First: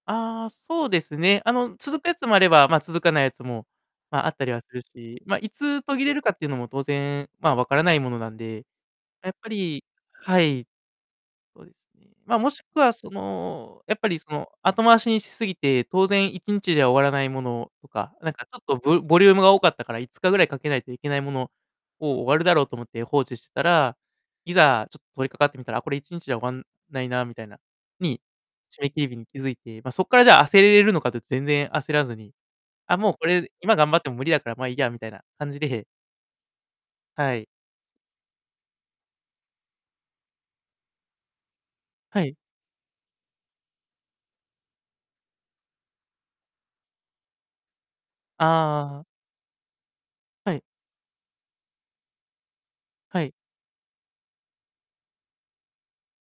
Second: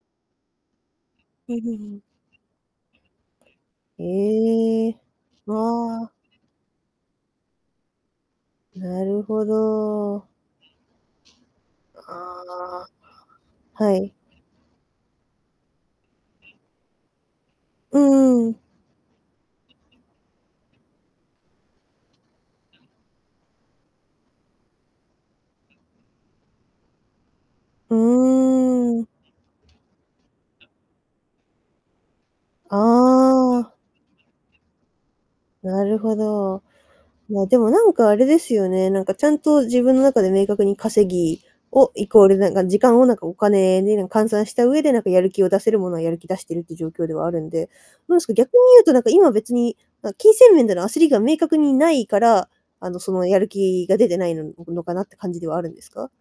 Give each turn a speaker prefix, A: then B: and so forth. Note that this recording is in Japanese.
A: ああ、そうですね。
B: う
A: あ
B: んう
A: の、
B: ん
A: 続くやつもあれば、ま、続かないやつも、
B: うん。
A: ま、あったりはする
B: ええ。
A: し。ま、いつ途
B: あ
A: 切
B: あ。
A: れるかっていうのも当然、ま、わからないものなんで、
B: なる
A: やっ
B: ほ
A: ぱり
B: ど。
A: はい。ま、もしく
B: あ
A: はその、
B: あ、は
A: やっぱ
B: い。
A: りその、後回しにしすぎて当然1日で終わらないものと
B: う
A: か、なんか
B: んう
A: ちょ
B: ん。
A: っとぶボリュームが多かったから、5日ぐらいかけないといけないものを終わるだろうと思って放置してたら、いざちょっと取りかかってみたら、あ、これ1日で終わんないなみたいな。
B: う
A: に、締め切
B: ーん。
A: り日に気づいて、ま、そっからじゃあ焦れるのかと全然焦らずに。
B: あ
A: 「あ、もうこれ今
B: あ。
A: 頑張っても無理だからま、いいや」みたいな感じ
B: な
A: で
B: るほど。
A: は
B: ま、
A: い。
B: でもなんかあれですよね、なんかちゃんと自分の中で明確に稼ぎをイコ
A: は
B: ー
A: い。
B: ルなんか時間をなんかお金に換算した上で、なんかやる気を出せるものはやる気出してるっていう状況ではあるんで。どうですか、逆に言うと、
A: あ
B: なん
A: あ。
B: か今別に、ま、金銭
A: はい。
B: 面での焦りが明確に無いから、あのそ
A: は
B: の、
A: い。
B: やる気が出てないのかなって感じではあるんですか？